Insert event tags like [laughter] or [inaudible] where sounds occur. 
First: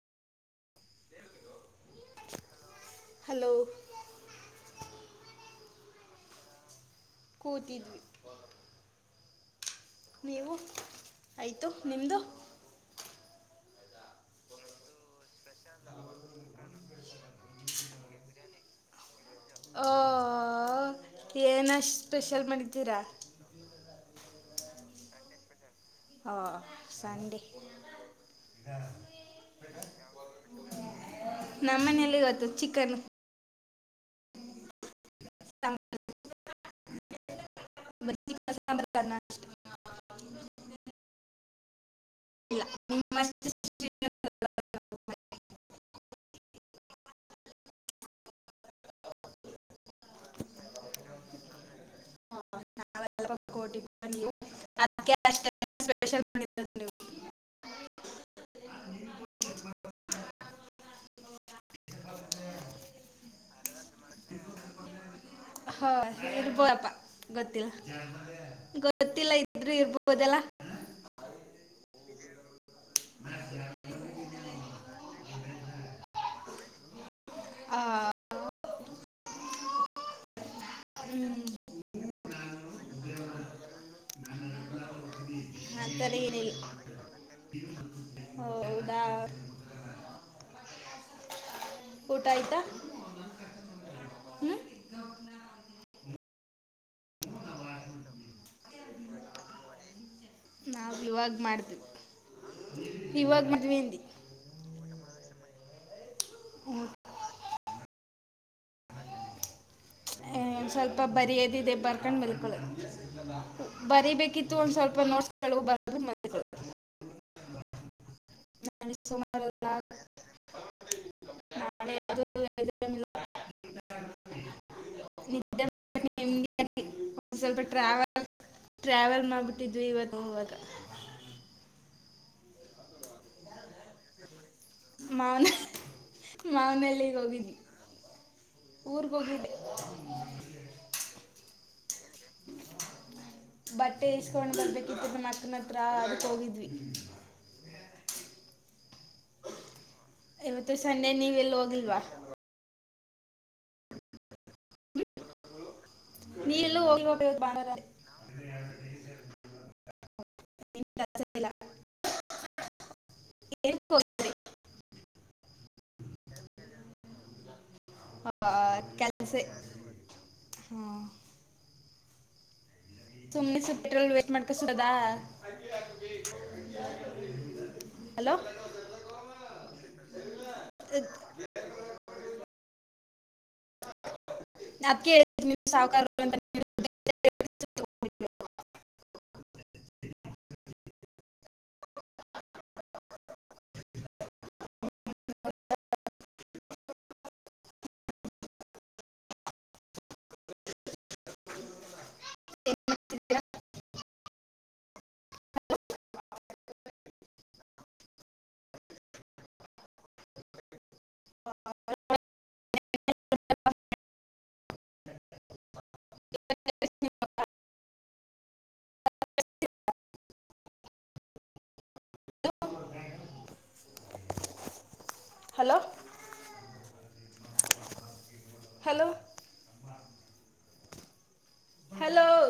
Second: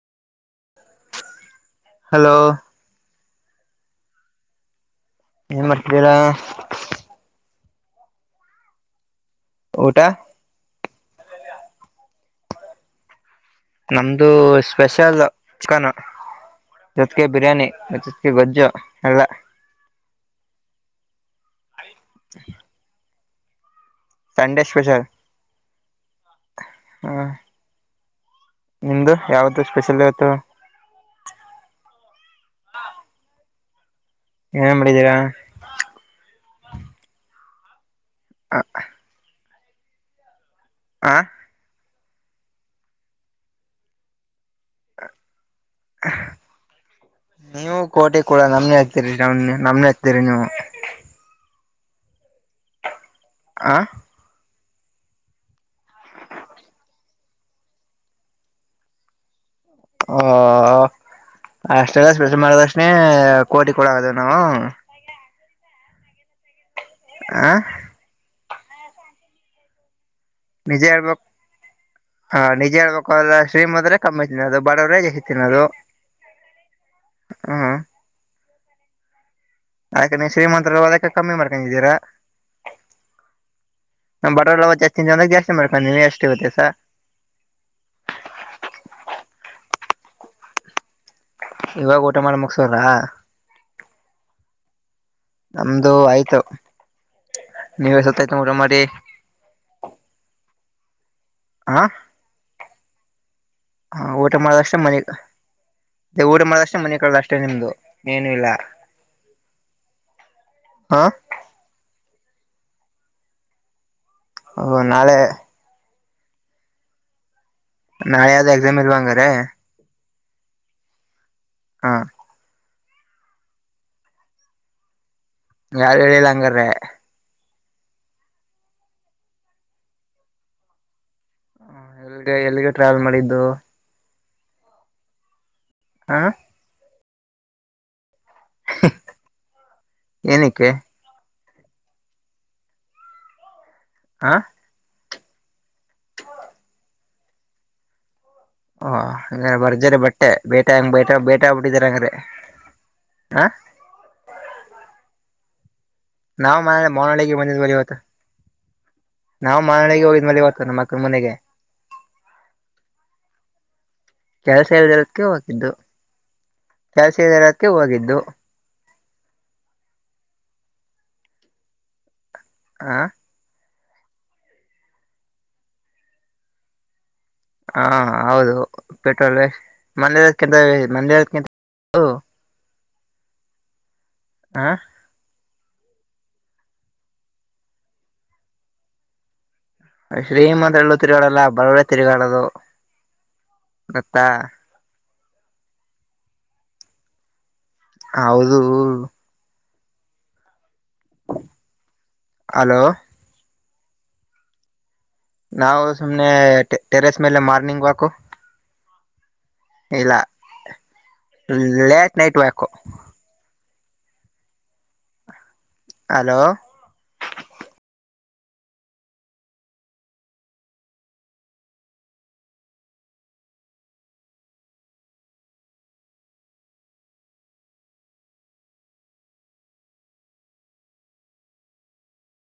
Hello hello ಏನ್ ಮಾಡಿದೀರ ಕೂತಿದ್ವಿ ಊಟ ನೀವು ಆಯತು ನಿಮ್ದು ನಮ್ದು ಸ್ಪೆಷಲ್ ಚಿಕನ್ ಜೊತ್ಗೆ ಬಿರಿಯಾನಿ ಮ ಜೊತ್ಗೆ ಗೊಜ್ಜು ಎಲ್ಲ ಏನಷ್ಟ ಸ್ಪೆಷಲ್ ಮಾಡಿದ್ದೀರಾ ಸಂಡೇ ಸ್ಪೆಷಲ್ ಹ ಹ ಸಂಡ [inaudible] ನಿಮ್ದು ಯಾವ್ದು ಸ್ಪೆಷಲ್ ಆಯತು ನಮ್ಮನೇಲಿ ಚಿಕನ್ ಏನ್ ಮಾಡಿದೀರಾ ಸಾಂಬಾರು ಬ ಆ ಇಲ್ಲ ಯಾಕೆ ನೀವು ಕೋಟೆ ಕೂಡ ನಮ್ನೆ ಹಕ್ತೀರಿ ನಮ್ ನಮ್ನೆ ಹಕ್ತೀರಿ ನೀವು ಆ ಕೋಟಿ ನೀ ಅದಕ್ಕೆ ಸ್ಪಲ್ ಅಷ್ಟೆಲ್ಲ ಸ್ಪೆಷ ಮಾಡದಕ್ಷಣಿ ಕೋಟಿ ಕೊಡಗದ ನಾವು. ಹ ಹೇಳಬಪ್ಪ ಆ ಗೊತ್ತಿಲ್ಲ. ಗೊತ್ತಿಲ್ಲ ಇದ್ರು ಇರ್ಬೋದೆಲ್ಲ ನಿಜೇ ಹೇಳ್ಬ ಹಾ ನಿಜೇ ಹೇಳ್ಬೇಕು ಅ್ರ ಶ್ರೀಮದ ಕಮ್ಮಿ. ಇ ಅದು ಬಡವರಗ ಅದು ಹ್ಮ್. ಆ ಅಕ ನೀ ಶ್ರೀಮಂತ ಅದಕ್ಕೆ ಕಮ್ಮಿ ಮಾಡ್ಕಿದ್ದೀರಾ. ನ ಬಟ ಲವ ಜಾಸ್ತಿದ ಒಂದಾಗ ಜಾಸ್ತಿ. ಮಾಡ್ಕೊಂಡ ನೀವೇ ನಂತರಿ ಅಷ್ಟು ಇವತ್ತೆ ಏನಿಲ್ಲ ಸ ಹ ಹೌದಾ. ಇವಾಗ ಊಟ ಮಾಡಿ ಮುಗಸ್ರ. ಹ್ಞೂ ನಮ್ದು ಆಯ್ತು ನೀವ ಸತಾಯತ ಮಾಡರಿ ಇವಾಗ್ ಮಾಡ್ತವಿ ಇವಾಗ್. ಹಾ ಊಟ ಮಾಡದಷ್ಟೇ ಮನೆಗ್. ದೇ ಊಟ ಮಾಡದಷ್ಟೇ ಮನೆ ಕಡದ ಅಷ್ಟೇ ನಿಮ್ದು ಏನು ಇಲ್ಲ. ಸ್ವಲ್ಪ ಹ ಬರಿಯದ ಇಿದೆ ಬರ್ಕೊಂಡು ಮಲ್ಕಳ. ಬರೀಬೇಕಿತ್ತು ಒಂದ್ ಸ್ವಲ್ಪ ನಾಳೆ ನೋಟ್ಸ್ ಕೆಳಗ ಬರ ಮ. ನಾಳೆ ಯಾವ್ದ ಎಕ್ಸಾಮ್ ಇಲ್ವಾ ಅಂಗೇರಿ. ನ [unintelligible] ಯಾರು ಹೇಳಿಲ್ಲ ಹಂಗಾರ್ರೆ ಟ್ರಾವಲ್ ಟ್ರಾವೆಲ್ ಮಾಡಿಬಿಟ್ಟಿದ್ವಿ ಇವತ್ತು ಮೂವಾಗ. ಎಲ್ಲಿಗೆ ಟ್ರಾವೆಲ್ ಮಾಡಿದ್ದು. ಮಾವನ ಹ ಹ್ಮ್ ಮಾವನಲ್ಲಗ್ ಹೋಗಿದ್ವಿ. ಊರ್ ಕೊಗಿಲ್ಲೆ. ಏನಕ್ಕೆ ಬಟ್ಟೆ ಹ ಇಸ್ಕೊಂಡು ಬರ್ಬೇಕಿತ್ತು ನಮ್ಮ ಅಕ್ಕನ ಹತ್ರ ಅದಕ್ಕೆ ಹೋಗಿದ್ವಿ. ಓ ಹಂಗ ಬರ್ಜರಿ ಬಟ್ಟೆ ಬೇಟೆ ಇವತ್ತು ಹೆಂಗ ಸಂಡೆ ಬೇಟ ಬೇಟ ನೀವೆಲ್ಲೂ ಹೋಗಿಲ್ವಾ ಆಗ್ಬಿಟ್ಟಿದಾರಂಗ್ರೀ. ಹಾ ನಾವು ನೀವೆಲ್ಲೂ ಹೋಗಿಲ್ವಾ ಮಾನಳಿಗೆ ಇವತ್ತು ಭಾನುವಾರ ಬಂದಿದ್ವರಿ ಇವತ್ತು ನಾವು ಮನನಾಳಿಗೆ ಹೋಗಿದವಿ. ನಿಮ್ ಅಕ್ಕನ ಕೆಲ್ಸ ಮನೆಗೆ ಇಲ್ಲ ಏನಕ್ಕೆ ಹೋಗಿಲ್ಲ ಕೆಲಸ ಇದರದಕ್ಕೆ ಹಾಕಿದ್ದು. ಜಾಸದರಕ್ಕೆ ಹೋಗಿದ್ದು. ಆಸೆ ಹ್ಮ್. ಹ ಸುಮ್ನೆ ಸುತ್ತಿರಲ್ ವೇಟ್ ಮಾಡ್ಕ ಸಡದ. ಹಾ ಹೌದು ಪೆಟ್ರೋಲ್ ಮಂದ ಕೆಂತ [unintelligible] ಹ ಹ ಅದ್ಕೆ ಹೇಳಿದು ಸಾವುಕಾರ. [inaudible] ಶ್ರೀಮಂತರ ಎಲ್ಲೂ ತಿರುಗಾಡಲ ಬಡವರೇ ತಿರುಗಾಡದು. ಗೊತ್ತಾ. [inaudible] ಹೌದು. ಹಲೋ. ನಾವು ಸುಮ್ನೆ ತೇರಶ್ ಮೇಲೆ ಮೋರ್ನಿಂಗ್ ವಾಕ ಇಲ್ಲ ಲೇಟ್ ನೈಟ್ ವಕ್. ಹಲೋ [inaudible] ಹ. [unintelligible] ಹಲ [unintelligible] ಹಲೋ. ಹಲೋ. ಹಲೋ.